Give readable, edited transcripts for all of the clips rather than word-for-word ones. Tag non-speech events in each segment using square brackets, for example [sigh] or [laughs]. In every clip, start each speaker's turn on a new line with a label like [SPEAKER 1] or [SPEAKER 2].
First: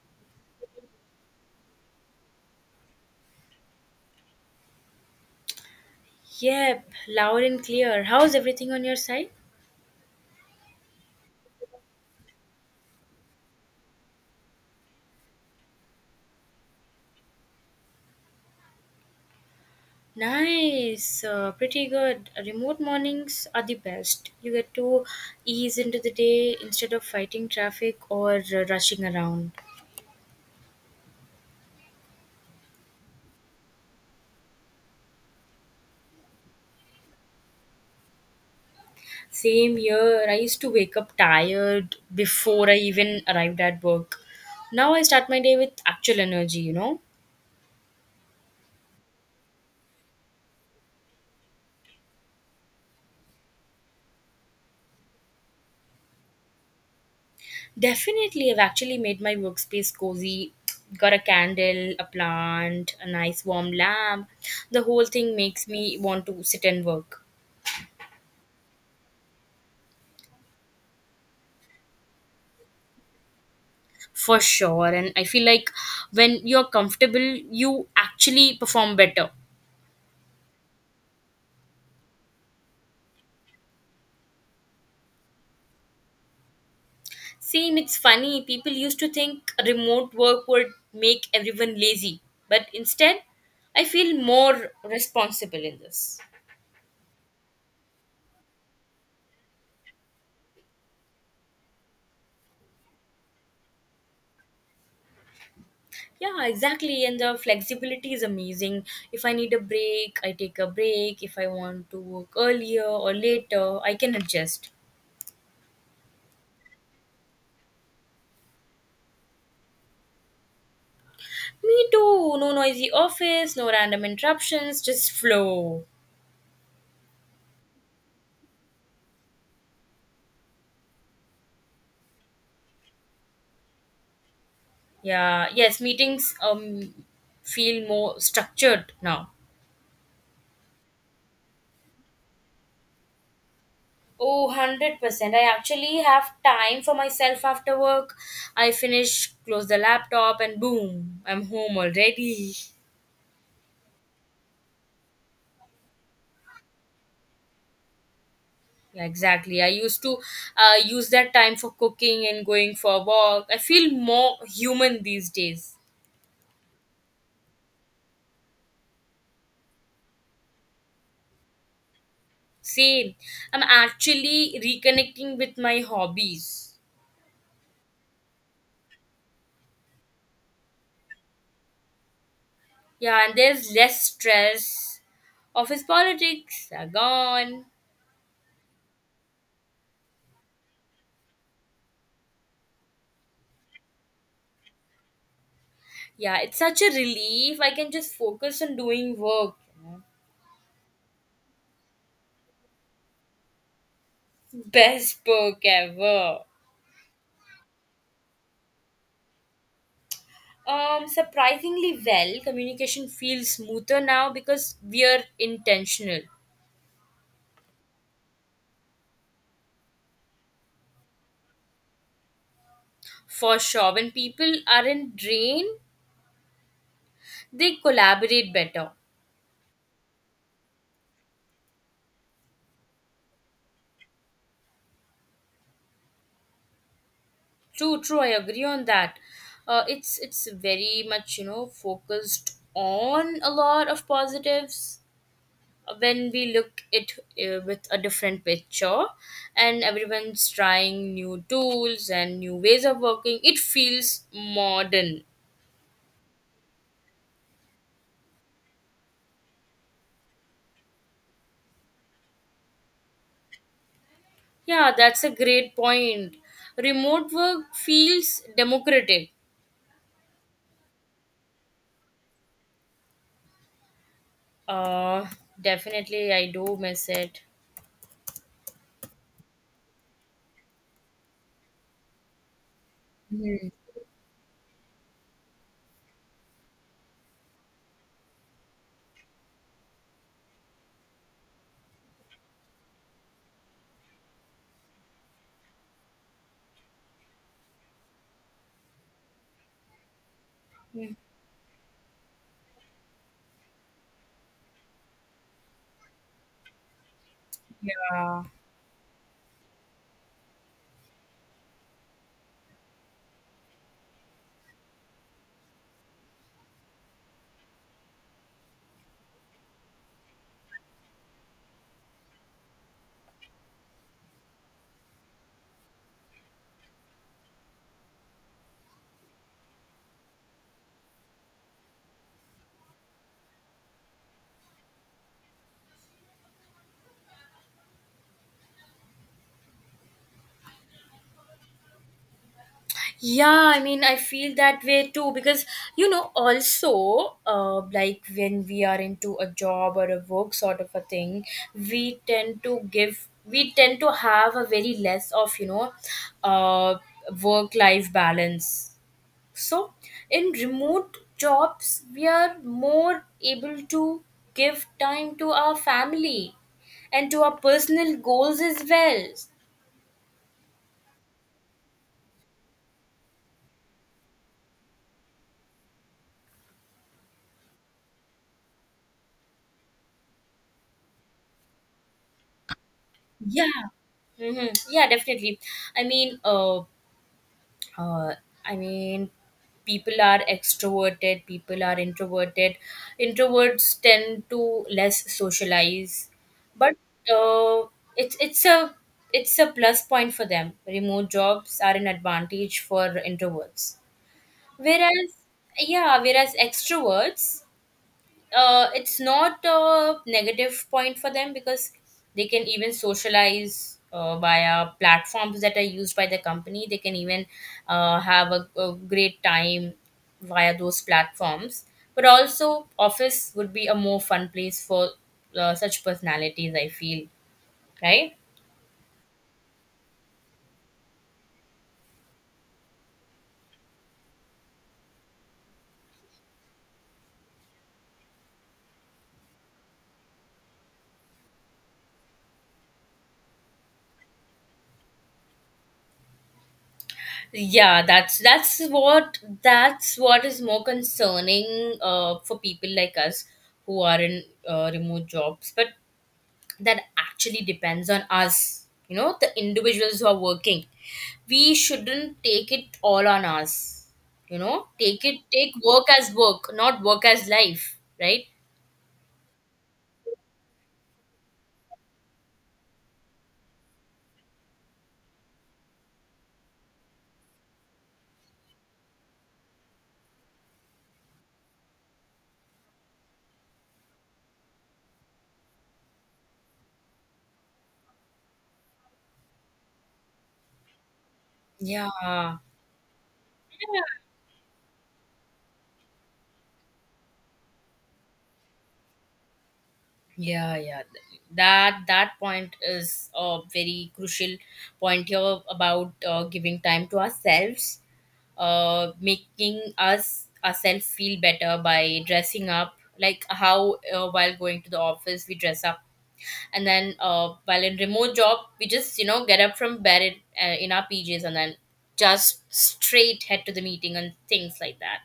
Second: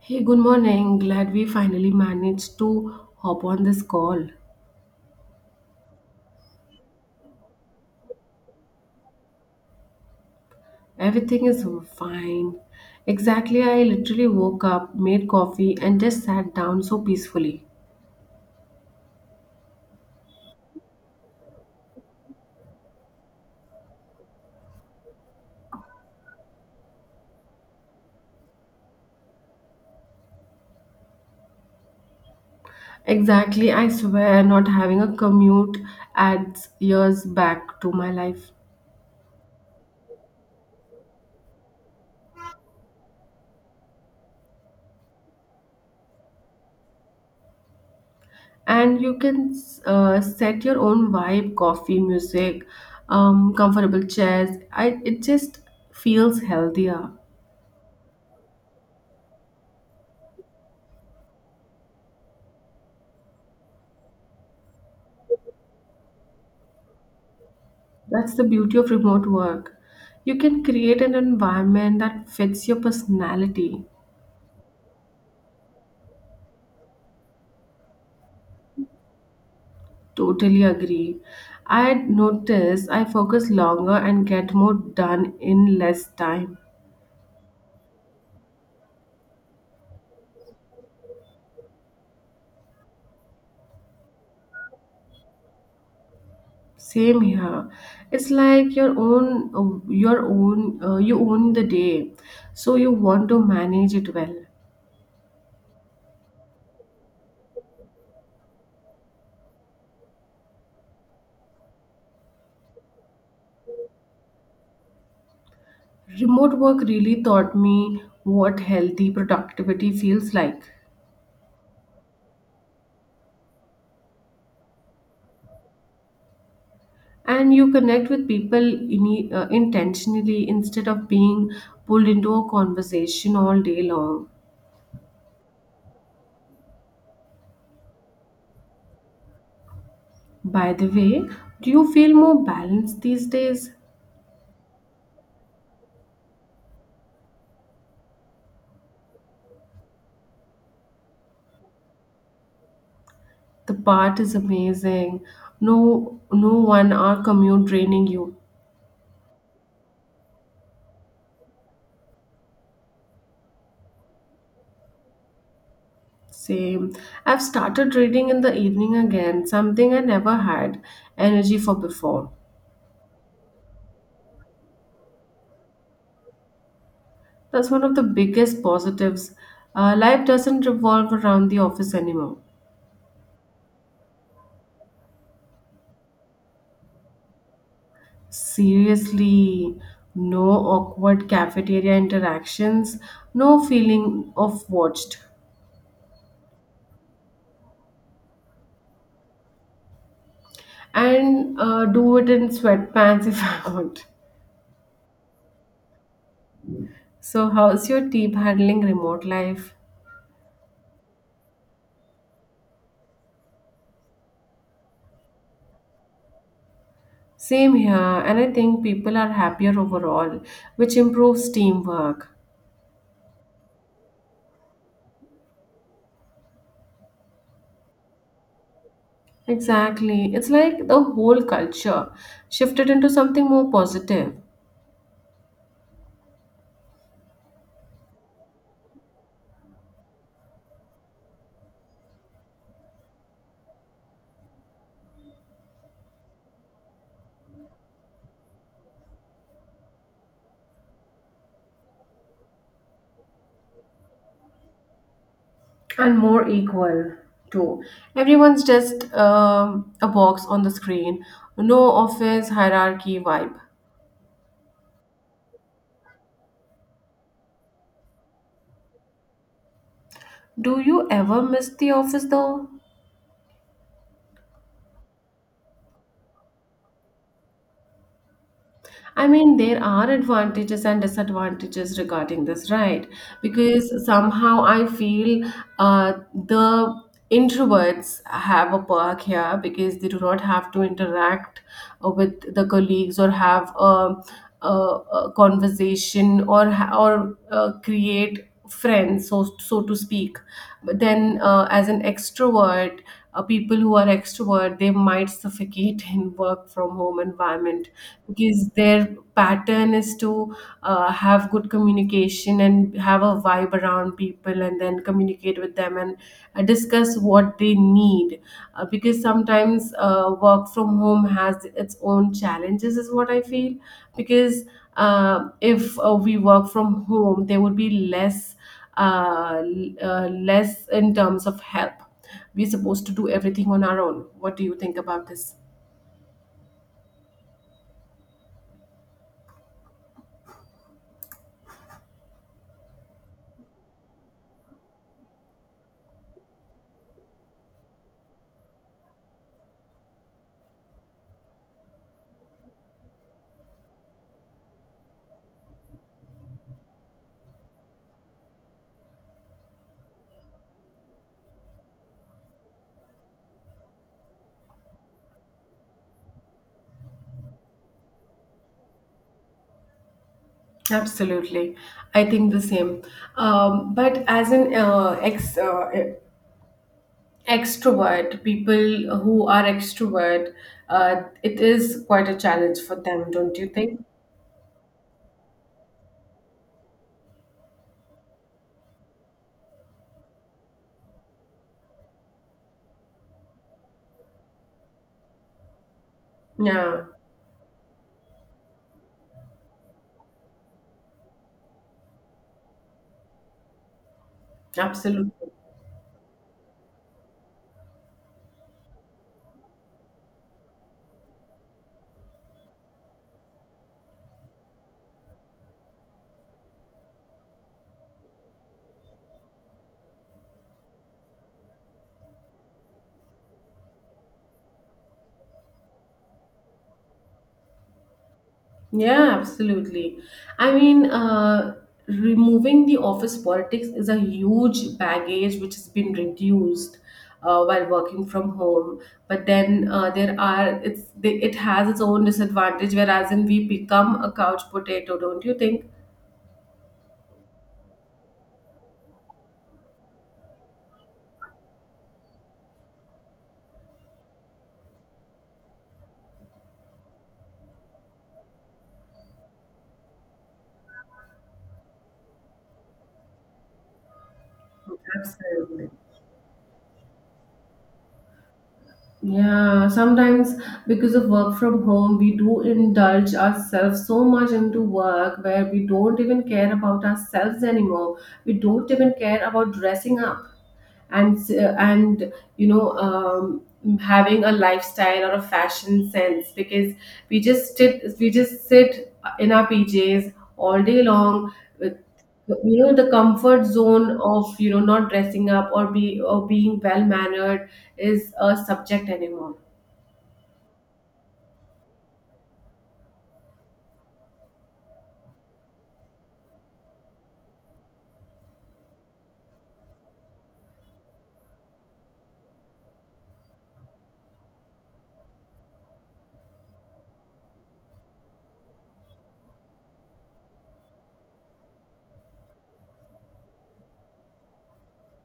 [SPEAKER 1] Hey, good morning. Glad we finally managed to hop on this call.
[SPEAKER 2] Yep, loud and clear. How's everything on your side?
[SPEAKER 1] Everything is fine. Exactly, I literally woke up, made coffee, and just sat down so peacefully.
[SPEAKER 2] Nice, pretty good. Remote mornings are the best. You get to ease into the day instead of fighting traffic or rushing around.
[SPEAKER 1] Exactly, I swear not having a commute adds years back to my life.
[SPEAKER 2] Same here, I used to wake up tired before I even arrived at work. Now I start my day with actual energy, you know?
[SPEAKER 1] And you can set your own vibe, coffee, music, comfortable chairs. It just feels healthier.
[SPEAKER 2] Definitely, I've actually made my workspace cozy. Got a candle, a plant, a nice warm lamp. The whole thing makes me want to sit and work
[SPEAKER 1] That's the beauty of remote work. You can create an environment that fits your personality.
[SPEAKER 2] for sure. And I feel like when you're comfortable, you actually perform better.
[SPEAKER 1] Totally agree. I notice I focus longer and get more done in less time.
[SPEAKER 2] Same, it's funny. People used to think remote work would make everyone lazy, but instead, I feel more responsible in this.
[SPEAKER 1] Same here. It's like your own, you own the day, so you want to manage it well.
[SPEAKER 2] Yeah, exactly. And the flexibility is amazing. If I need a break, I take a break. If I want to work earlier or later, I can adjust.
[SPEAKER 1] Remote work really taught me what healthy productivity feels like.
[SPEAKER 2] Me too. No noisy office, no random interruptions, just flow.
[SPEAKER 1] And you connect with people intentionally instead of being pulled into a conversation all day long.
[SPEAKER 2] Yeah, yes, meetings feel more structured now.
[SPEAKER 1] By the way, do you feel more balanced these days?
[SPEAKER 2] Oh, 100%. I actually have time for myself after work. I finish, close the laptop, and boom, I'm home already.
[SPEAKER 1] The part is amazing. No, no 1 hour commute draining you.
[SPEAKER 2] Yeah, exactly. I used to use that time for cooking and going for a walk. I feel more human these days.
[SPEAKER 1] Same. I've started reading in the evening again, something I never had energy for before.
[SPEAKER 2] Same. I'm actually reconnecting with my hobbies.
[SPEAKER 1] That's one of the biggest positives. Life doesn't revolve around the office anymore.
[SPEAKER 2] Yeah, and there's less stress. Office politics are gone.
[SPEAKER 1] Seriously, no awkward cafeteria interactions, no feeling of watched,
[SPEAKER 2] Yeah, it's such a relief. I can just focus on doing work. You know?
[SPEAKER 1] and do it in sweatpants [laughs] if I want.
[SPEAKER 2] Best book ever.
[SPEAKER 1] So, how's your team handling remote life?
[SPEAKER 2] Surprisingly well, communication feels smoother now because we are intentional.
[SPEAKER 1] Same here, and I think people are happier overall, which improves teamwork.
[SPEAKER 2] For sure, when people aren't drained, they collaborate better.
[SPEAKER 1] Exactly, it's like the whole culture shifted into something more positive.
[SPEAKER 2] True, true. I agree on that. It's very much focused on a lot of positives when we look it with a different picture, and everyone's trying new tools and new ways of working. It feels modern.
[SPEAKER 1] And more equal too. Everyone's just a box on the screen. No office hierarchy vibe.
[SPEAKER 2] Yeah, that's a great point. Remote work feels democratic.
[SPEAKER 1] Do you ever miss the office though?
[SPEAKER 2] Uh, Definitely, I do miss it.
[SPEAKER 1] I mean, there are advantages and disadvantages regarding this, right? Because somehow I feel the introverts have a perk here because they do not have to interact with the colleagues or have a conversation or create friends, so so to speak. But then, as an extrovert, people who are extrovert they might suffocate [laughs] in work from home environment
[SPEAKER 2] Yeah.
[SPEAKER 1] because their pattern is to have good communication and have a vibe around people and then communicate with them and discuss what they need because sometimes work from home has its own challenges is what I feel because if we work from home there would be less less in terms of help. We're supposed to do everything on our own. What do you think about this?
[SPEAKER 2] Yeah, I mean, I feel that way too because also, like when we are into a job or a work sort of a thing, we tend to have a very less of uh, work life balance. So, in remote jobs, we are more able to give time to our family and to our personal goals as well.
[SPEAKER 1] Absolutely, I think the same. But as an ex extrovert, people who are extrovert, it is quite a challenge for them, don't you
[SPEAKER 2] Yeah.
[SPEAKER 1] think?
[SPEAKER 2] Hmm. Yeah, definitely. I mean, uh, uh, I mean, people are extroverted, people are introverted. Introverts tend to less socialize, but
[SPEAKER 1] Yeah,
[SPEAKER 2] uh, it's it's a it's a plus point for them. Remote jobs are an advantage for introverts. Whereas,
[SPEAKER 1] absolutely.
[SPEAKER 2] yeah, whereas extroverts, it's not a negative point for them because they can even socialize via platforms that are used by the company. They can even have a great time via those platforms. But also, office would be a more fun place for such personalities. I feel, right?
[SPEAKER 1] Yeah, absolutely. I mean, removing the office politics is a huge baggage which has been reduced while working from home. But then there are it's it has its own disadvantage. Whereas in we become a couch potato, don't you think?
[SPEAKER 2] Yeah, that's what is more concerning for people like us who are in remote jobs. But that actually depends on us, the individuals who are working. We shouldn't take it all on us, take
[SPEAKER 1] Absolutely.
[SPEAKER 2] work as work, not work as life, right?
[SPEAKER 1] Yeah, sometimes because of work from home, we do indulge ourselves so much into work where we don't even care about ourselves anymore. We don't even care about dressing up and and you know um, having a lifestyle or a fashion sense because we just sit in our PJs all day long.
[SPEAKER 2] Yeah,
[SPEAKER 1] You know, the comfort zone of, you know, not dressing up or be or being well mannered is a subject anymore.
[SPEAKER 2] yeah, yeah, that point is a very crucial point here about giving time to ourselves, making us ourselves feel better by dressing up, like how, while going to the office, we dress up. And then, while in remote job, we just get up from bed in our pjs, and then just straight head to the meeting and things like that.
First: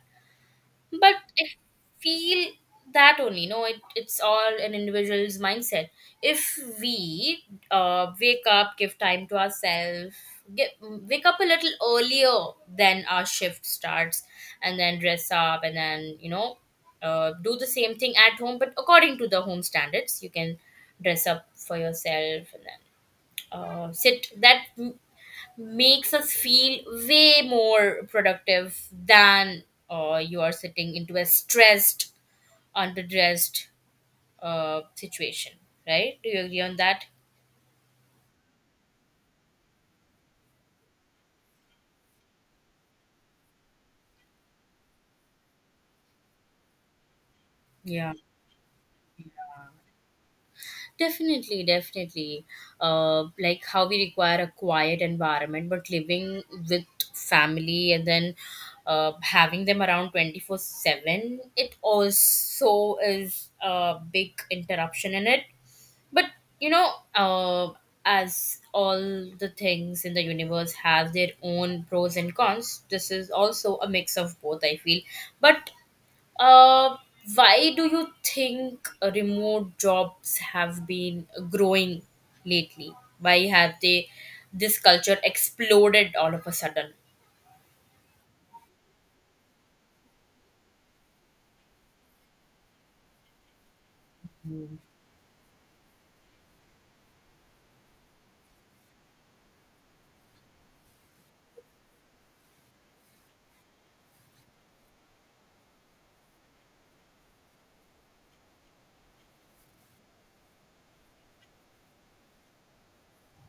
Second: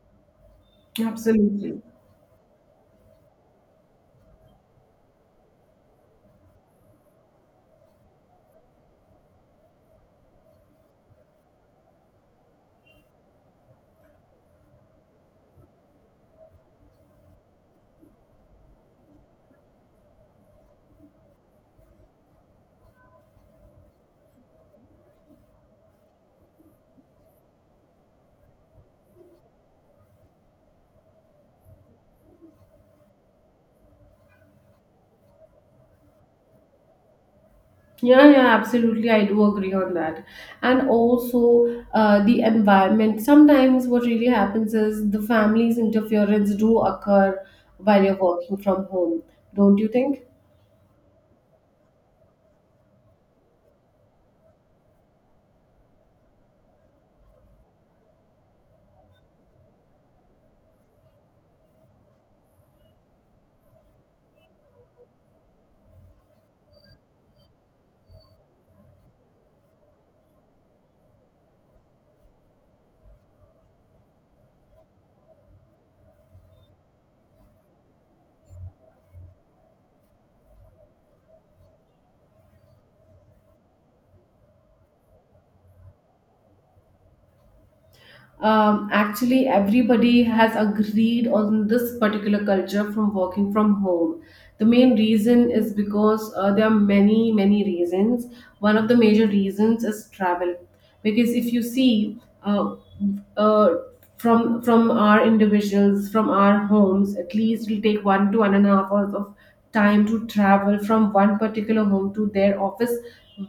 [SPEAKER 2] But I
[SPEAKER 1] Absolutely.
[SPEAKER 2] feel that only. No, it's all an individual's mindset. If we wake up, give time to ourselves, wake up a little earlier than our shift starts, and then dress up, and then, do the same thing at home, but according to the home standards, you can dress up for yourself and then sit. That makes us feel way more productive than you are sitting into a stressed, underdressed situation, right? Do you agree on that?
[SPEAKER 1] Yeah, yeah, absolutely, I do agree on that. And also the environment, sometimes what really happens is the family's interference do occur while
[SPEAKER 2] Yeah.
[SPEAKER 1] you're working from home, don't you think?
[SPEAKER 2] Definitely, definitely. Like how we require a quiet environment, but living with family and then having them around 24/7, it also is a big interruption in it. But you know, uh, as all the things in the universe have their own pros and cons, this is also a mix of both. I feel. But uh, why do you think remote jobs have been growing lately? Why have they this culture exploded all of a sudden?
[SPEAKER 1] Actually, everybody has agreed on this particular culture from working from home. The main reason is because there are many reasons. One of the major reasons is travel, because if you see, uh, from our individuals, from our homes, at least it'll take one to one and a half hours of time to travel from one particular home to their office.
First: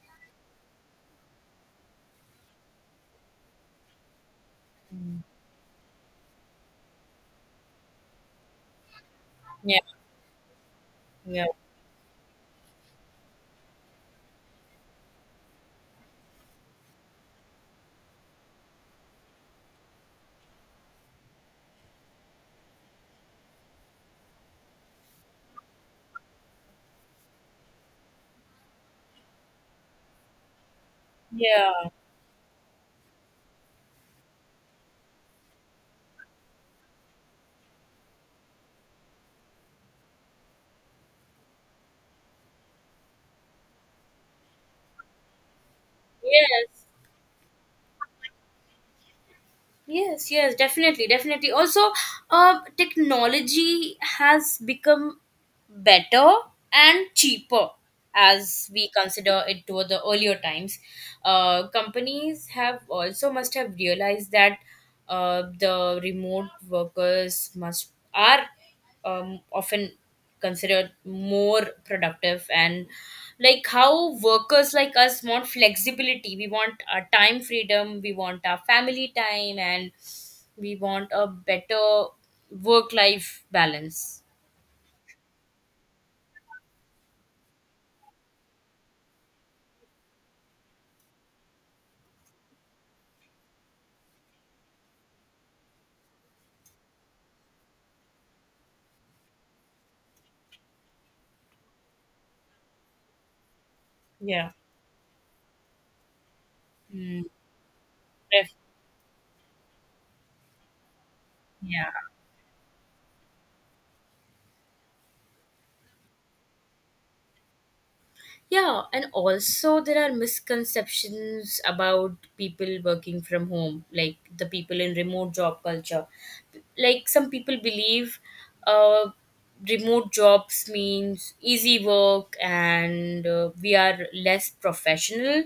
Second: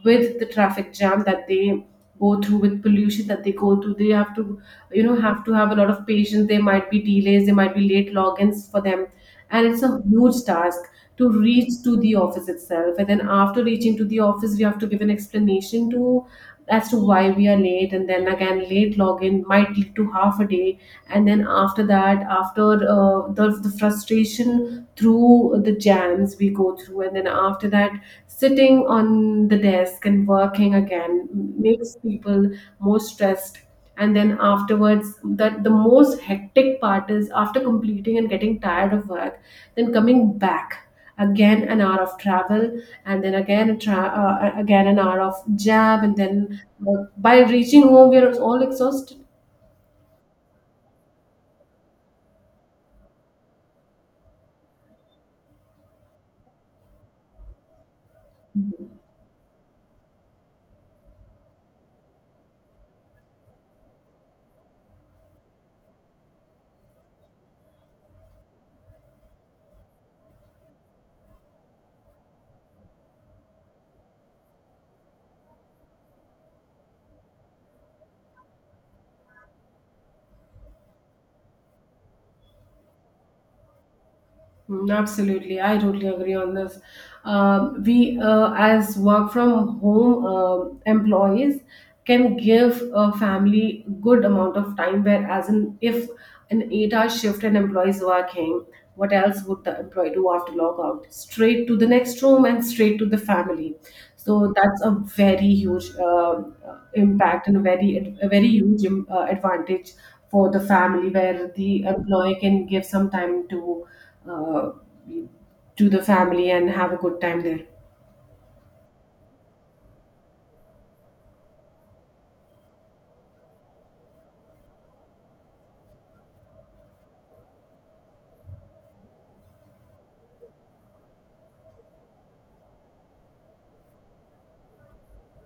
[SPEAKER 1] With the traffic jam that they go through, with pollution that they go through, they have to, you know,
[SPEAKER 2] Mm.
[SPEAKER 1] have to have a lot of patience. There might be delays, there might be late logins for them. And
[SPEAKER 2] Yeah,
[SPEAKER 1] it's a huge task to
[SPEAKER 2] yeah,
[SPEAKER 1] reach to the office itself. And then after reaching to the office, we have to give an explanation to as to why we are late, and then again late login might lead to half a day. And then after that, after the frustration through the jams we go through, and then after that sitting on the desk and working again
[SPEAKER 2] yeah.
[SPEAKER 1] makes people more stressed. And then afterwards, that the most hectic part is, after completing and getting tired of work, then coming back again an hour of travel, and then again a again an hour of jab, and then
[SPEAKER 2] Yes.
[SPEAKER 1] by reaching home we are all exhausted.
[SPEAKER 2] Yes, yes, definitely, definitely. Also, technology has become better and cheaper as we consider it to the earlier times. Companies have also must have realized that the remote workers must are often considered more productive, and like how workers like us want flexibility, we want our time freedom, we want our family time, and we want a better work life balance.
[SPEAKER 1] Mm, absolutely, I totally agree on this. As work from home employees, can give a family good amount of time. Whereas, in, if an eight-hour shift and employees working, what else would the employee do after log out? Straight to the next room and straight to the family.
[SPEAKER 2] Yeah.
[SPEAKER 1] So that's a very huge
[SPEAKER 2] Hmm.
[SPEAKER 1] impact and a very
[SPEAKER 2] Pref-
[SPEAKER 1] huge advantage for the family, where the
[SPEAKER 2] Yeah.
[SPEAKER 1] employee can give some time uh, to the family and have a good time there.
[SPEAKER 2] Yeah, and also there are misconceptions about people working from home, like the people in remote job culture. Like some people believe uh, remote jobs means easy work and we are less professional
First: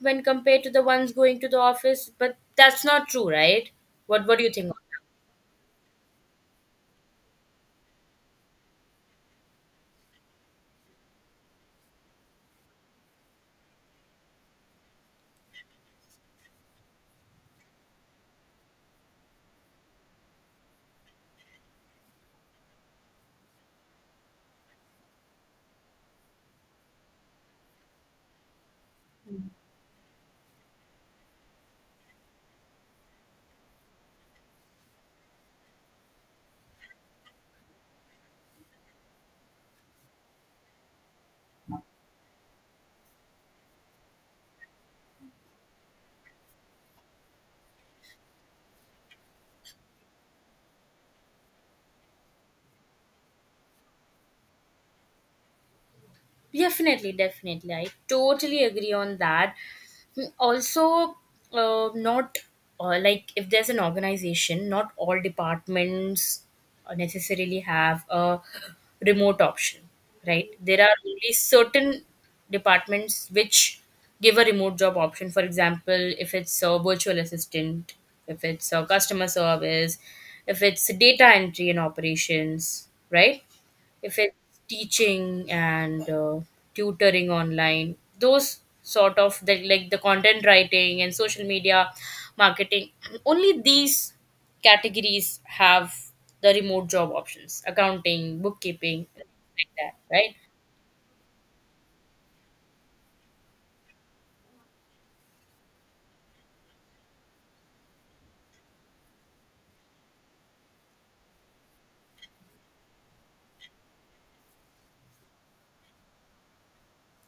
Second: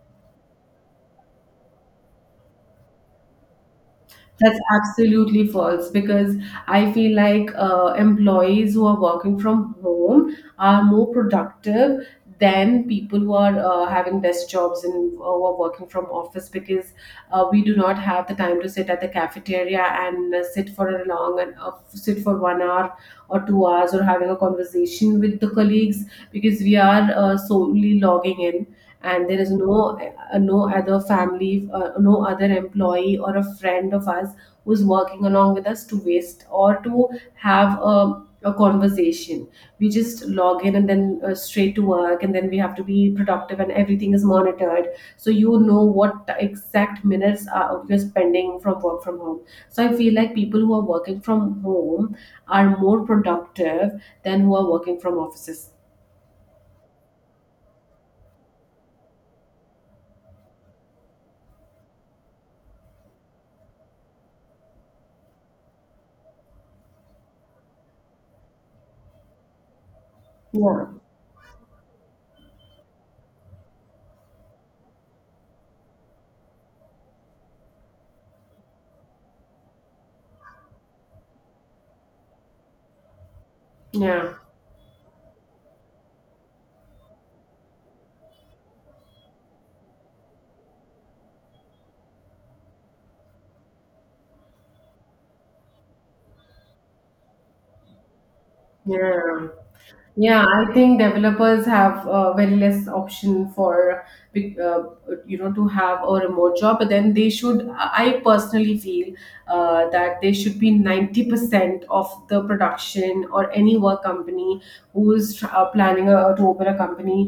[SPEAKER 2] when compared to the ones going to the office, but that's not true, right? What do you
[SPEAKER 1] That's
[SPEAKER 2] think?
[SPEAKER 1] absolutely false, because I feel like employees who are working from home are more productive than people who are having desk jobs and who are working from office. Because we do not have the time to sit at the cafeteria and sit for a long and sit for 1 hour or 2 hours or having a conversation with the colleagues. Because we are solely logging in and there is no no other family, no other employee or a friend of us who's working along with us to waste or to have a conversation. We just log in and then, straight to work, and then we have to be productive and everything is monitored. So you know what exact minutes are you're spending from work from home. So I feel like people who are working from home are more productive than who are working from offices.
[SPEAKER 2] Definitely, definitely. I totally agree on that. Hmm. Also, not, like, if there's an organization, not all departments necessarily have a remote option, right? There
[SPEAKER 1] Yeah,
[SPEAKER 2] are only certain departments which give a remote job option. For example, if it's a virtual assistant, if it's a customer service, if it's data entry and operations, right? If it's
[SPEAKER 1] yeah,
[SPEAKER 2] teaching and tutoring online, those sort of like the content writing and social media marketing [clears throat] only these categories have the remote job options, accounting, bookkeeping,
[SPEAKER 1] yeah.
[SPEAKER 2] like that, right?
[SPEAKER 1] Yeah, I think developers have very less option for be- uh, you know to have a remote job, but then they should. I personally feel that they should be 90% of the production or any work company who is planning to open a company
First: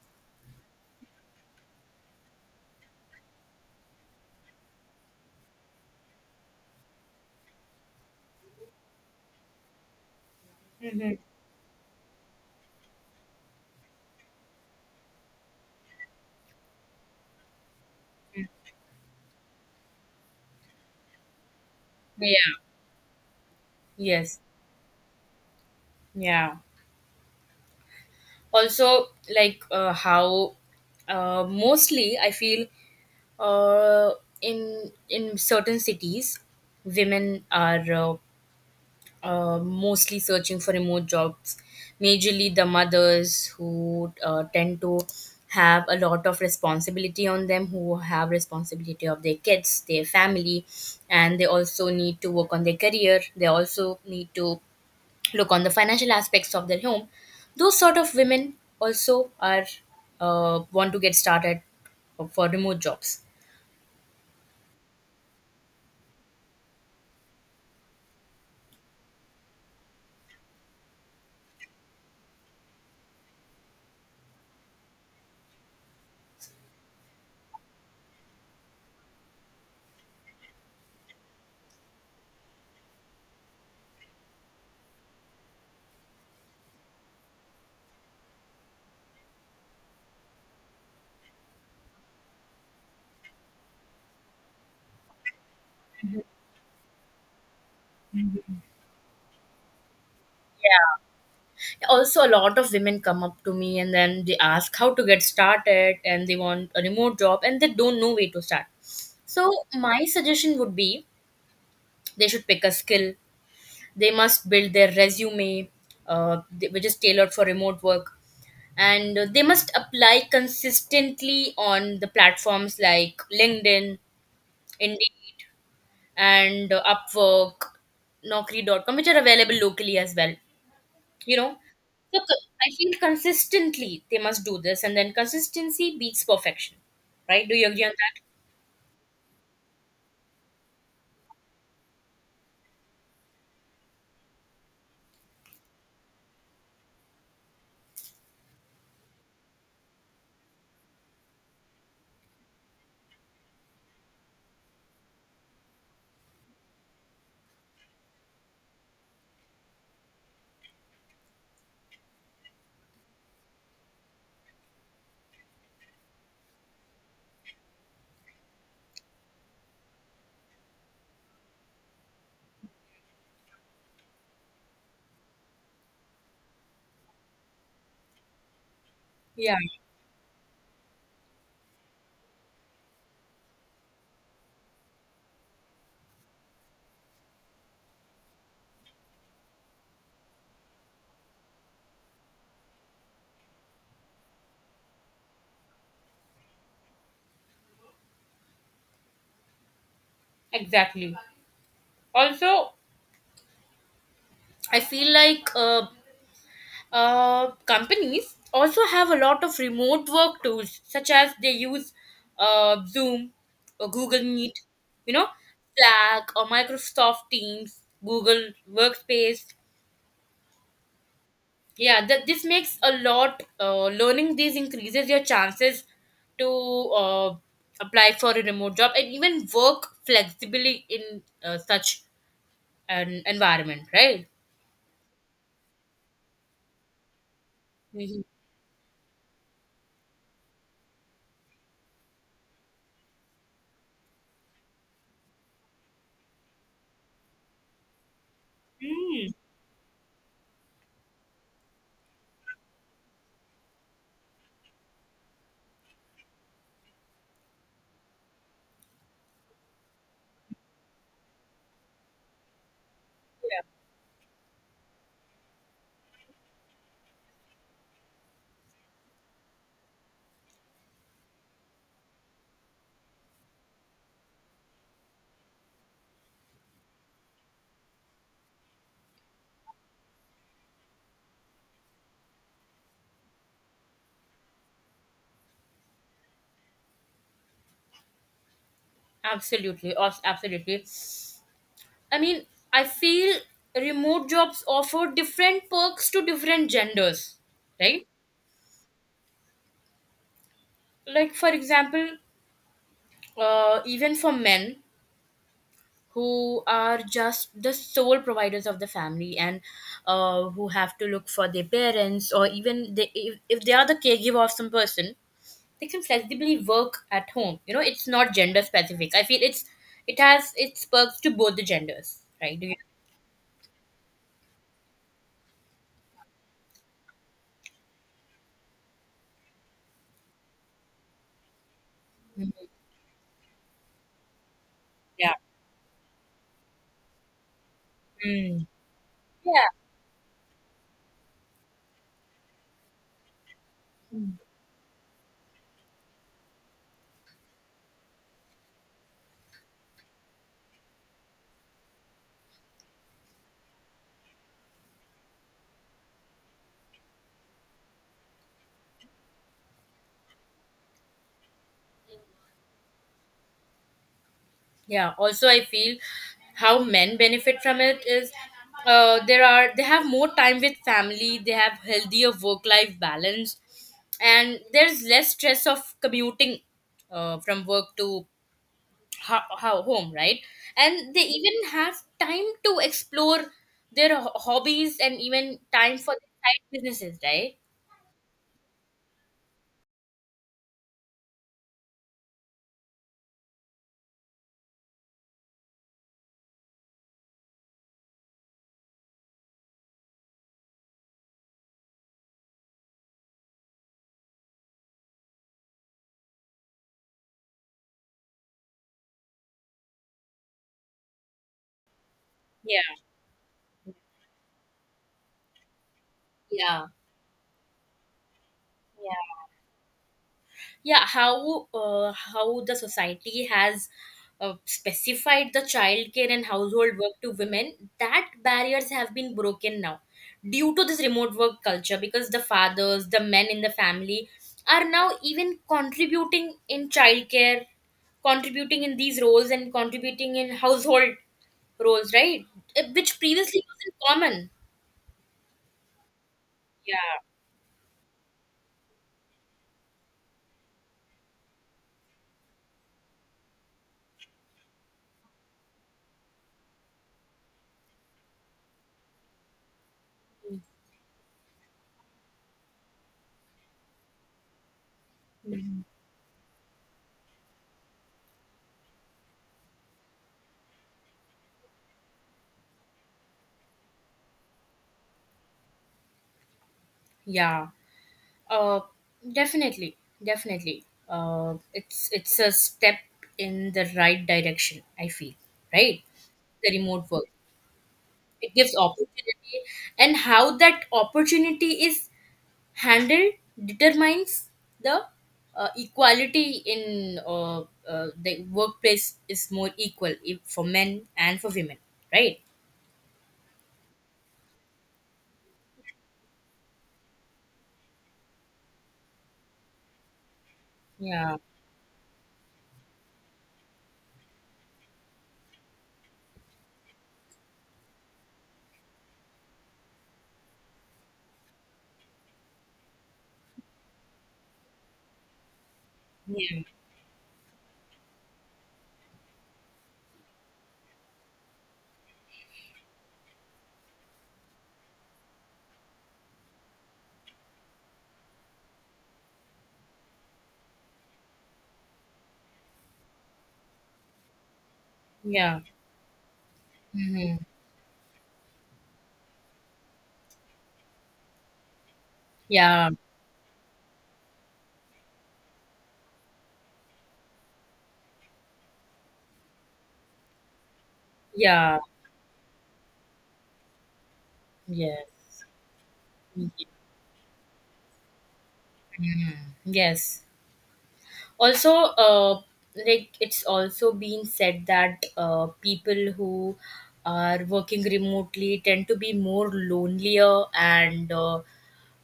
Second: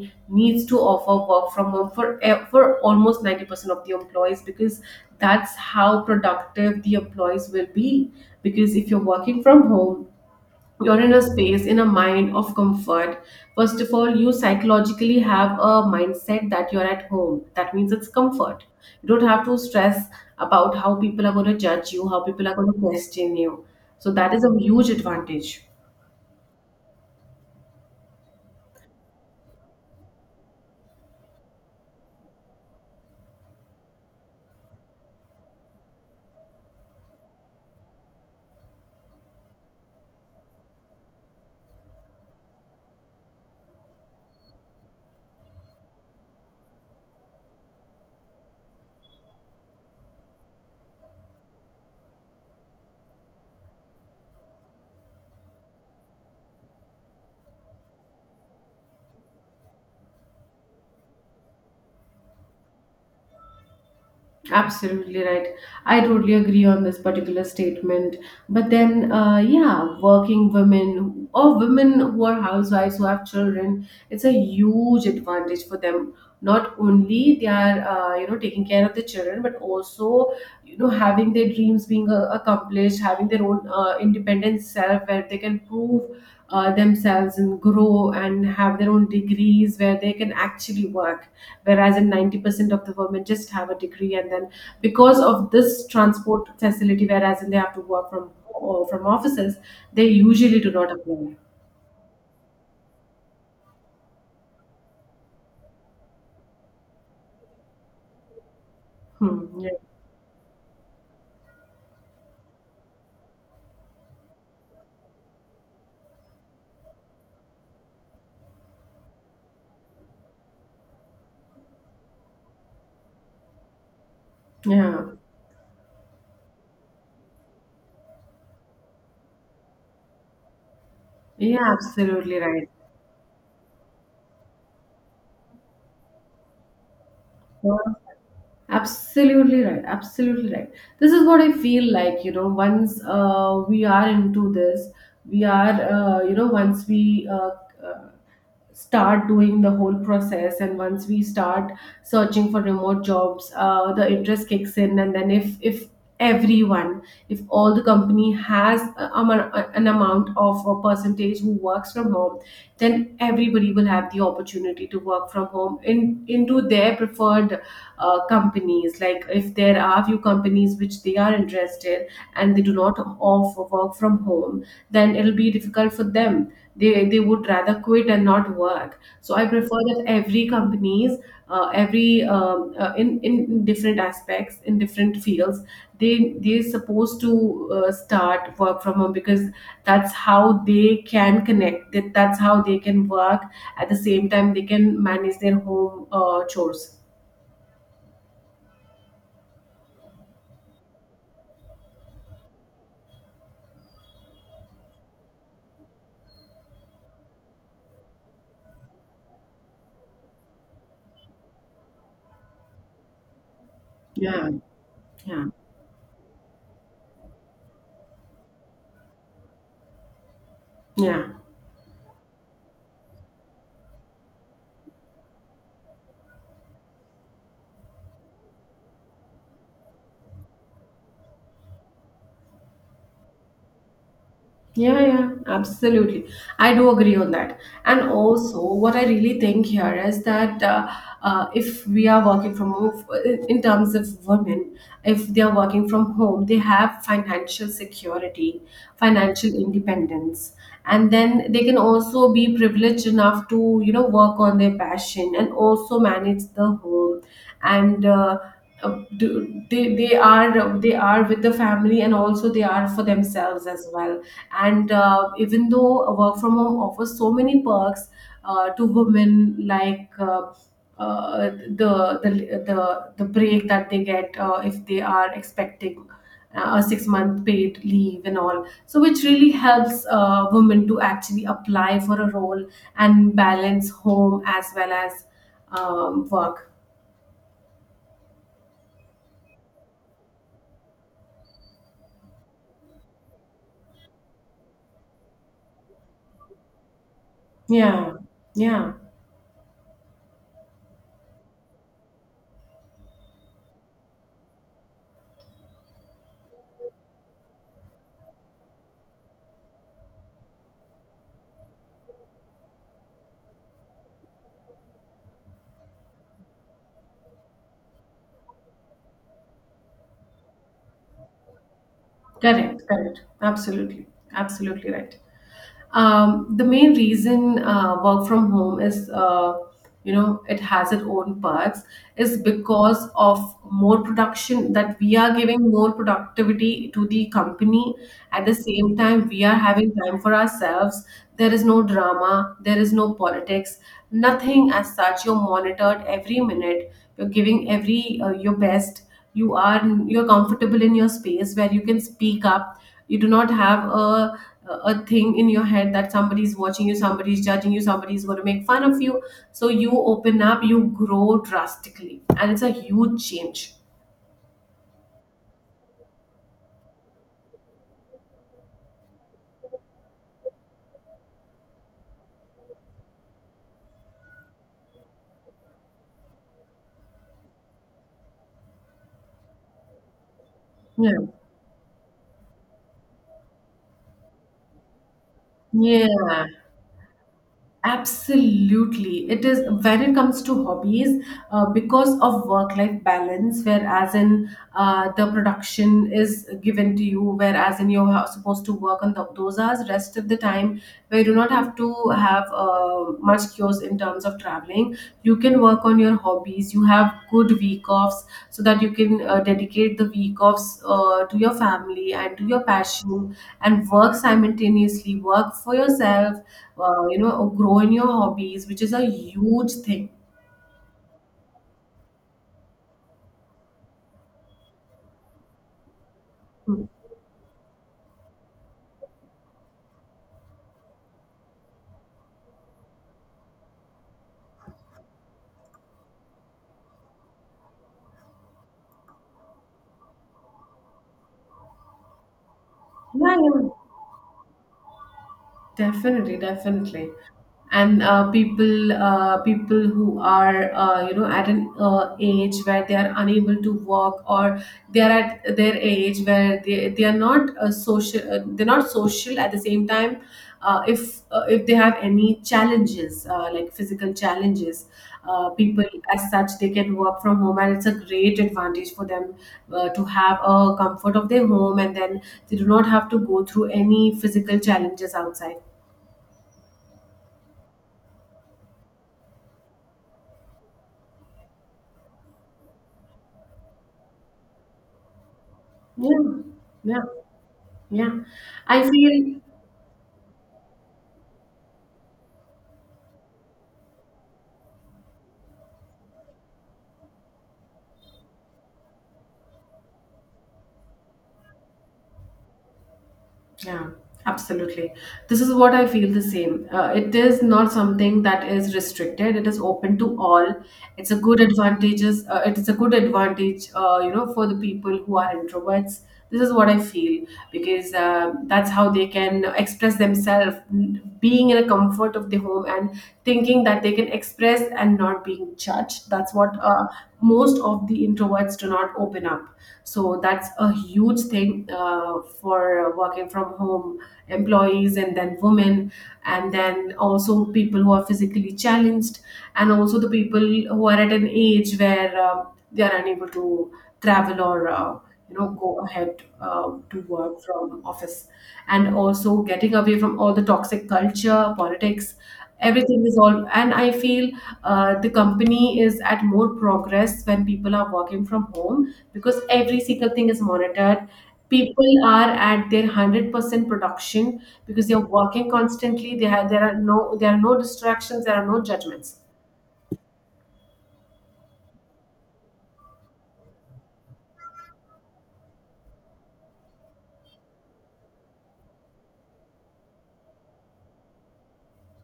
[SPEAKER 1] needs to offer work from home for for almost 90% of the employees, because that's how productive the employees will be. Because if you're working from home, you're in
[SPEAKER 2] Mm-hmm.
[SPEAKER 1] a space, in a mind of comfort. First of all, you psychologically have a mindset that you're at home. That means it's comfort. You don't have to stress about how people are going to judge you, how people are
[SPEAKER 2] Yeah,
[SPEAKER 1] going to question you. So, that
[SPEAKER 2] yes,
[SPEAKER 1] is a huge advantage.
[SPEAKER 2] yeah, also, like how mostly I feel, uh, in certain cities women are, mostly searching for remote jobs, majorly the mothers who tend to have a lot of responsibility on them, who have responsibility of their kids, their family, and they also need to work on their career. They also need to look on the financial aspects of their home. Those sort of women also are want to get started for remote jobs.
[SPEAKER 1] Absolutely right. I totally agree on this particular statement. But then, yeah, working women or women who are housewives who have children, it's a huge advantage for them. Not only they are, you know, taking care of the children, but also, you know, having their dreams being accomplished, having their own independent self where they can prove themselves and grow and have their own degrees where they can actually work. Whereas in 90% of the women just have a degree, and then because of this transport facility whereas in they have to work from or from offices, they usually do not
[SPEAKER 2] Yeah.
[SPEAKER 1] apply.
[SPEAKER 2] Also, a lot of women come up to me and then they ask how to get started, and they want a remote job and they don't know where to start. So
[SPEAKER 1] Hmm. Yeah.
[SPEAKER 2] my suggestion would be, they should pick a skill, they must build their resume, which is tailored for remote work. And they must apply consistently on the platforms like linkedin,
[SPEAKER 1] Yeah,
[SPEAKER 2] indeed, and upwork, Naukri.com, which are available locally as well, you know
[SPEAKER 1] yeah,
[SPEAKER 2] so
[SPEAKER 1] absolutely right.
[SPEAKER 2] I feel consistently they must do this, and then consistency beats perfection, right? Do you agree on that?
[SPEAKER 1] Absolutely right. Absolutely right. This is what I feel like, you know, once we are into this, we are, you know, once we uh, start doing the whole process, and once we start searching for remote jobs, the interest kicks in. And then if everyone, if all the company has an amount of a percentage who works from home, then everybody will have the opportunity to work from home in into their preferred companies. Like if there are few companies which they are interested and they do not offer work from home, then it'll be difficult for them. They would rather quit and not work. So I
[SPEAKER 2] Yeah,
[SPEAKER 1] prefer that every companies, every in different aspects, in different fields, they they're supposed to start work from home, because that's how they can connect, that's how they can work. At the same time, they can manage their home chores.
[SPEAKER 2] exactly. Also, I feel like companies also have a lot of remote work tools, such as they use zoom or google
[SPEAKER 1] Yeah,
[SPEAKER 2] meet, you know
[SPEAKER 1] yeah,
[SPEAKER 2] slack or microsoft teams, google workspace,
[SPEAKER 1] yeah.
[SPEAKER 2] yeah, that this makes a lot, learning these increases your chances to uh, apply for a remote job and even work flexibly in such an environment, right?
[SPEAKER 1] Yeah, yeah, absolutely. I do agree on that. And
[SPEAKER 2] Mhm.
[SPEAKER 1] also, what I really think here is that if we are working from home, in terms of women, if they are working from home, they have financial security,
[SPEAKER 2] Mm,
[SPEAKER 1] financial independence, and then they can also be privileged enough to, work on their passion and also manage the home and they are with the family and also they are for themselves as well. And even though a work from home offers so many perks to women, like uh, the break that they get if they are expecting a 6 month paid leave and all. So, which really helps women to actually apply for a role and balance home as well as work.
[SPEAKER 2] absolutely, absolutely. I mean, I feel remote jobs offer different perks to different genders, right?
[SPEAKER 1] Yeah, yeah,
[SPEAKER 2] Like, for example, even for men, who are just the sole providers of the family and who have to look for their parents, or even they, if they are the caregiver of some person, they can flexibly work at home, it's not gender specific, I feel. It has its perks to both the genders, right? Do you...
[SPEAKER 1] correct, correct. Absolutely, absolutely right. The main reason work from home is, it has its own perks, is
[SPEAKER 2] Mm.
[SPEAKER 1] because of more production, that we
[SPEAKER 2] Yeah.
[SPEAKER 1] are giving more productivity to the company. At the
[SPEAKER 2] Mm.
[SPEAKER 1] same time, we are
[SPEAKER 2] Yeah,
[SPEAKER 1] having time for ourselves. There is no drama, there is no politics, nothing as such. You're monitored every minute, you're giving every your best. You are, you're comfortable in your space where you can speak up. You do not have a thing in your head that somebody's watching you, somebody's judging you, somebody's going to make fun of you. So you open up, you grow drastically, and it's a huge change.
[SPEAKER 2] yeah, also I feel how men benefit from it is, there are they have more time with family, they have healthier work life balance, and there's less stress of commuting from work to home, right? And
[SPEAKER 1] Yeah,
[SPEAKER 2] they even have time to explore their hobbies, and even time for their
[SPEAKER 1] yeah.
[SPEAKER 2] side businesses, right?
[SPEAKER 1] Absolutely. It is, when it comes to hobbies, because of work life balance, whereas in the production is given to you, whereas in you're supposed to work on those hours, rest of the time, where you do not have to have much cures in terms of traveling. You can work on your hobbies, you have good week offs so that you can dedicate the week offs to your family and to your
[SPEAKER 2] Yeah,
[SPEAKER 1] passion and work simultaneously, work for yourself,
[SPEAKER 2] yeah,
[SPEAKER 1] grow in your hobbies, which is a huge thing.
[SPEAKER 2] yeah, how the society has specified the childcare and
[SPEAKER 1] Hmm.
[SPEAKER 2] household work to women, that barriers have been broken now due to this remote work culture, because the fathers, the men in the family, are now even contributing in childcare, contributing in these roles, and contributing in household roles, right? Which
[SPEAKER 1] Yeah,
[SPEAKER 2] previously
[SPEAKER 1] yeah,
[SPEAKER 2] wasn't common.
[SPEAKER 1] definitely, definitely.
[SPEAKER 2] Yeah.
[SPEAKER 1] And people who are, you know, at an age where they are unable to work, or they are at their age where they are not social, they're not social at the same time. If if they have any challenges like physical challenges,
[SPEAKER 2] Mhm.
[SPEAKER 1] people as such, they can work from home, and it's a great advantage for them, to have a comfort of their home, and then they do not have to go through any physical challenges outside.
[SPEAKER 2] Yeah. Uh, Definitely, definitely. It's a step in the right direction. I feel, right?
[SPEAKER 1] Yeah,
[SPEAKER 2] The
[SPEAKER 1] yeah.
[SPEAKER 2] remote work,
[SPEAKER 1] Yeah,
[SPEAKER 2] it gives
[SPEAKER 1] I feel,
[SPEAKER 2] opportunity, and how that opportunity is handled determines the, equality in, the workplace is more equal, if for men and for women, right?
[SPEAKER 1] yeah, absolutely. This is what I feel the same. It is not something that is restricted. It is open to all. It's a
[SPEAKER 2] Yeah,
[SPEAKER 1] good advantages. It is a good advantage, for the people who are introverts. This is what I feel, because that's how they can express themselves, being in a comfort of the home and thinking that they can express and not being judged. That's what
[SPEAKER 2] yeah,
[SPEAKER 1] Most of the introverts do not open up. So that's a huge thing for working from home employees, and then women, and then also people who are physically challenged, and also the people who are at an age where they are unable to travel, or you know,
[SPEAKER 2] yeah.
[SPEAKER 1] go ahead to
[SPEAKER 2] Hmm.
[SPEAKER 1] work from office, and also getting away from all the toxic culture, politics,
[SPEAKER 2] Yeah,
[SPEAKER 1] everything is all. And I feel the company is at more progress when people are working from home, because every single thing is monitored.
[SPEAKER 2] yeah,
[SPEAKER 1] People are at their 100% production, because they are
[SPEAKER 2] yes.
[SPEAKER 1] working constantly. They have there are no distractions. There are no judgments.
[SPEAKER 2] Mhm. Yes. Also, uh, like it's also been said that people who are working remotely tend to be more lonelier, and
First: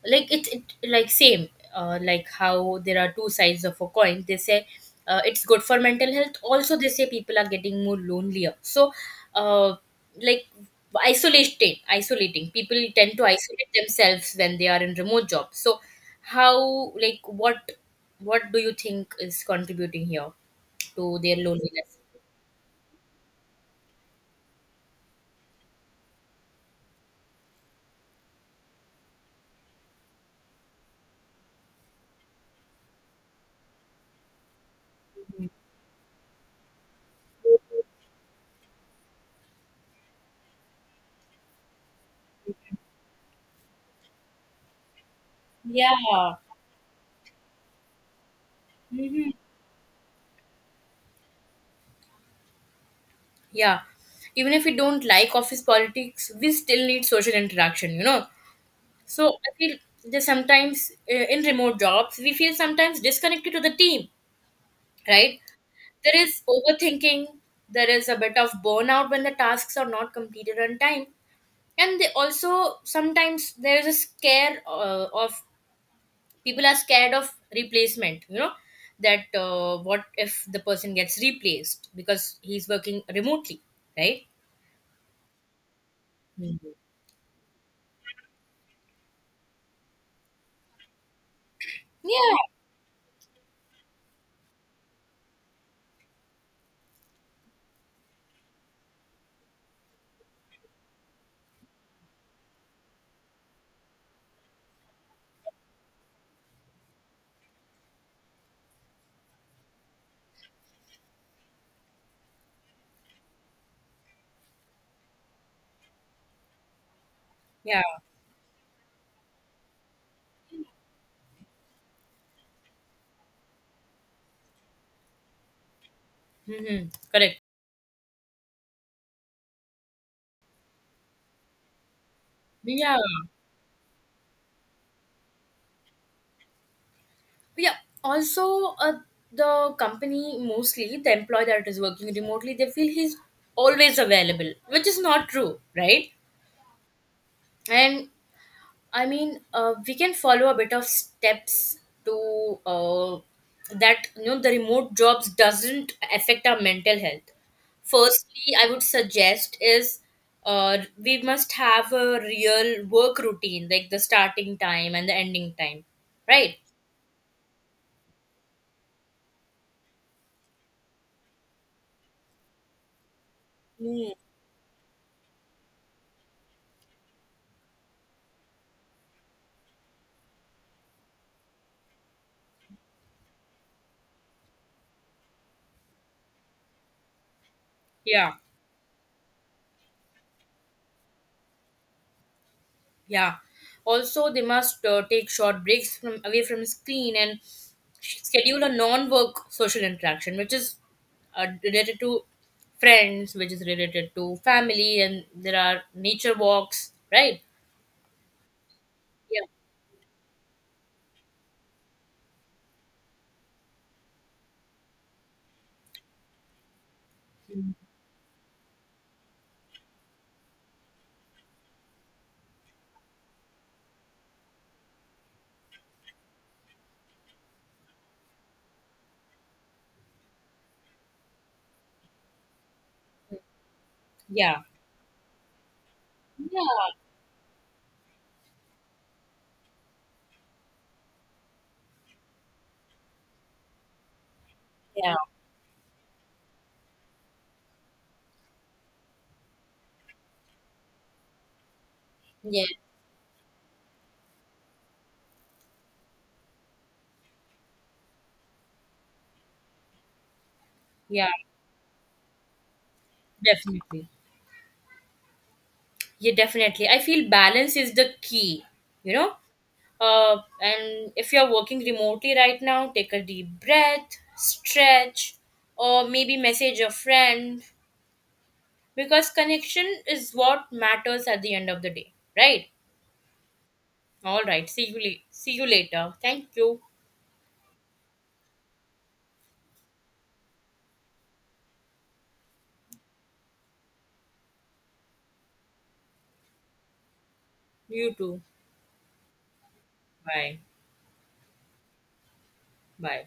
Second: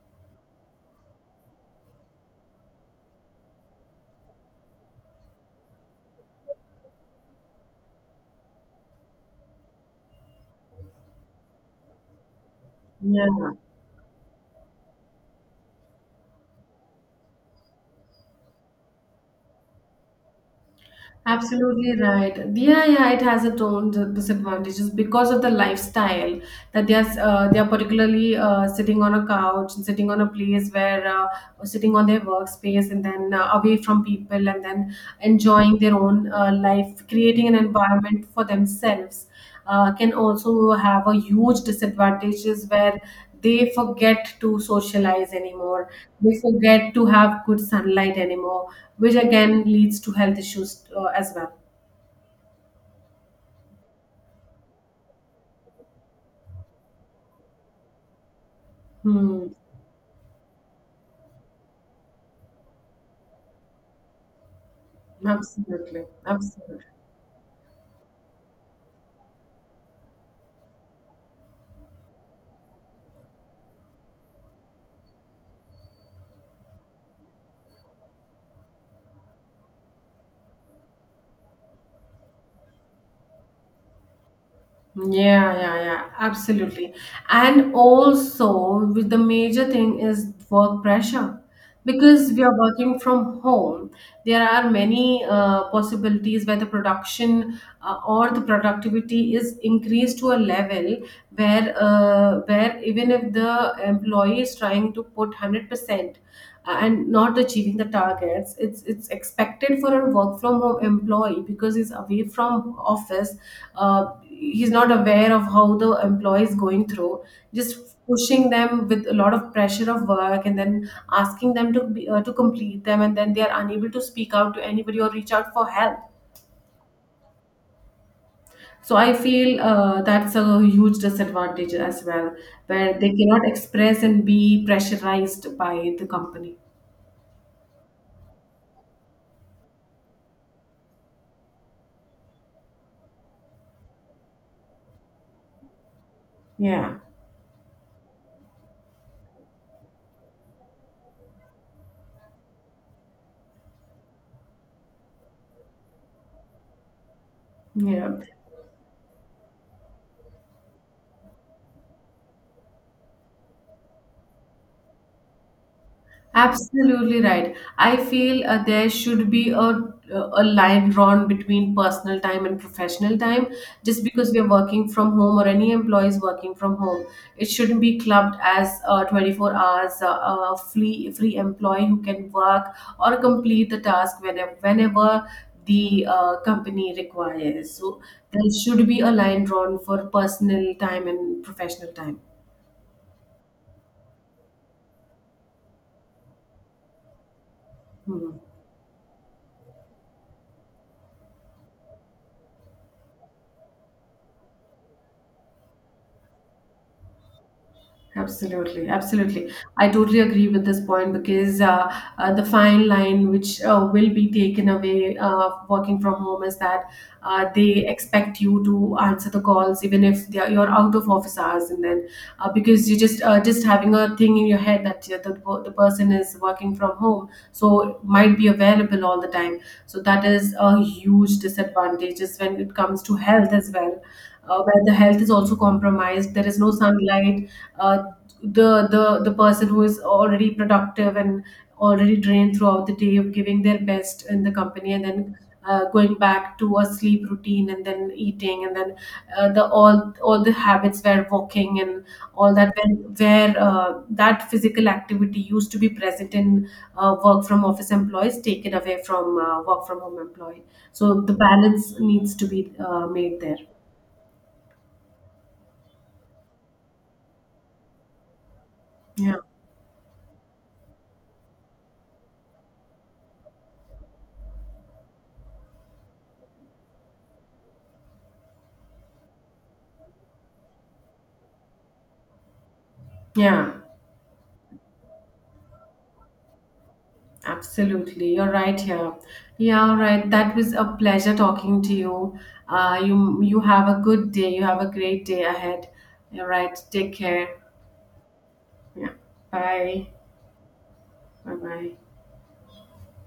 [SPEAKER 2] like it like same, like how there are two sides of a coin, they say. It's good for mental health, also they say people are getting more lonelier. So, uh, like, isolating, people tend to
[SPEAKER 1] Yeah.
[SPEAKER 2] isolate themselves when they are in remote jobs. So, how, like, what do you think is contributing here to their
[SPEAKER 1] Absolutely
[SPEAKER 2] loneliness?
[SPEAKER 1] right. Yeah, yeah, it has its own disadvantages because of the lifestyle that they are. They are particularly sitting on a couch, sitting on a place where, or sitting on their workspace, and then away from people, and then enjoying their own life, creating an environment for themselves. Can also have a huge disadvantages where they forget to socialize anymore, they
[SPEAKER 2] Yeah.
[SPEAKER 1] forget to have good sunlight anymore, which
[SPEAKER 2] Hmm.
[SPEAKER 1] again leads to health issues as well.
[SPEAKER 2] Yeah. Even if we don't like office politics, we still need social interaction. So
[SPEAKER 1] Hmm.
[SPEAKER 2] I feel that sometimes, in remote jobs, we feel sometimes disconnected to the team, right?
[SPEAKER 1] Absolutely,
[SPEAKER 2] There is
[SPEAKER 1] absolutely.
[SPEAKER 2] overthinking, there is a bit of burnout when the tasks are not completed on time. And they also sometimes, there is a scare of, people are scared of replacement, that, what if the person gets replaced because he's working remotely, right?
[SPEAKER 1] Yeah, yeah, yeah,
[SPEAKER 2] Mhm.
[SPEAKER 1] absolutely. And also, with the major thing is work pressure. Because
[SPEAKER 2] Yeah,
[SPEAKER 1] we are working from home, there are many possibilities where the production or the productivity is increased to a level where even if the employee is trying to put 100% and not achieving the targets, it's expected for a work from home employee because he's away from office. He's not aware of how the employee is going through, just
[SPEAKER 2] yeah.
[SPEAKER 1] pushing them with a lot of pressure of work and then asking them to be, to complete them, and then they are unable to speak out to anybody or reach out for help.
[SPEAKER 2] Hmm. Correct.
[SPEAKER 1] So I feel that's a huge disadvantage as well, where
[SPEAKER 2] Yeah.
[SPEAKER 1] they cannot express and be pressurized by the company.
[SPEAKER 2] Yeah. Also, the company, mostly, the employee that is working remotely, they feel he's always available, which is not true, right?
[SPEAKER 1] Yeah,
[SPEAKER 2] And I mean, we can follow a bit of steps to, that the remote jobs doesn't affect our mental health.
[SPEAKER 1] yeah.
[SPEAKER 2] Firstly, I would suggest is, we must have a real work routine, like the starting time and the ending time, right?
[SPEAKER 1] Absolutely right. I feel there should be a line drawn between personal time and professional time. Just
[SPEAKER 2] Mm.
[SPEAKER 1] because we're working from home, or any employee is working from home, it shouldn't be clubbed as 24 hours free employee who can work or complete the task whenever the company requires. So
[SPEAKER 2] Yeah.
[SPEAKER 1] there should be a line drawn for personal time and professional time.
[SPEAKER 2] Yeah. Also, they must take short breaks from away from screen and
[SPEAKER 1] Hmm.
[SPEAKER 2] schedule a non-work social interaction, which is, related to friends, which is related to family, and there are nature walks, right?
[SPEAKER 1] Absolutely,
[SPEAKER 2] Yeah.
[SPEAKER 1] absolutely. I totally agree with this point, because the fine line which will be taken away working from home is that they expect you to answer the calls even if you're out of office hours, and then because you just having a thing in your head that the person is working from home, so might be available all the time. So that is a huge disadvantage is when it comes to health as well,
[SPEAKER 2] Yeah.
[SPEAKER 1] where the health is also compromised, there is no
[SPEAKER 2] Yeah.
[SPEAKER 1] sunlight, uh, the the person who is already productive and already drained throughout the day of giving their best in the company, and
[SPEAKER 2] Yeah.
[SPEAKER 1] then going back to a sleep routine and then eating and then the all the habits where walking and all
[SPEAKER 2] Yeah.
[SPEAKER 1] that where that physical activity used to be present in work from office employees, taken away from work from home employee. So
[SPEAKER 2] Yeah.
[SPEAKER 1] the balance needs to be made there.
[SPEAKER 2] Definitely. Yeah, definitely. I feel balance is the key, you know?
[SPEAKER 1] Yeah.
[SPEAKER 2] And if you're working remotely right now, take a deep breath, stretch, or maybe message a friend, because connection is what matters at the end of the day, right?
[SPEAKER 1] Yeah,
[SPEAKER 2] All right. See you. See you later. Thank you.
[SPEAKER 1] absolutely. You're right here. Yeah, all right. That was a pleasure talking to you. You have a good day. You have a great day ahead. All right. Take care.
[SPEAKER 2] You too.
[SPEAKER 1] Yeah. Bye.
[SPEAKER 2] Bye.
[SPEAKER 1] Bye bye.
[SPEAKER 2] Bye.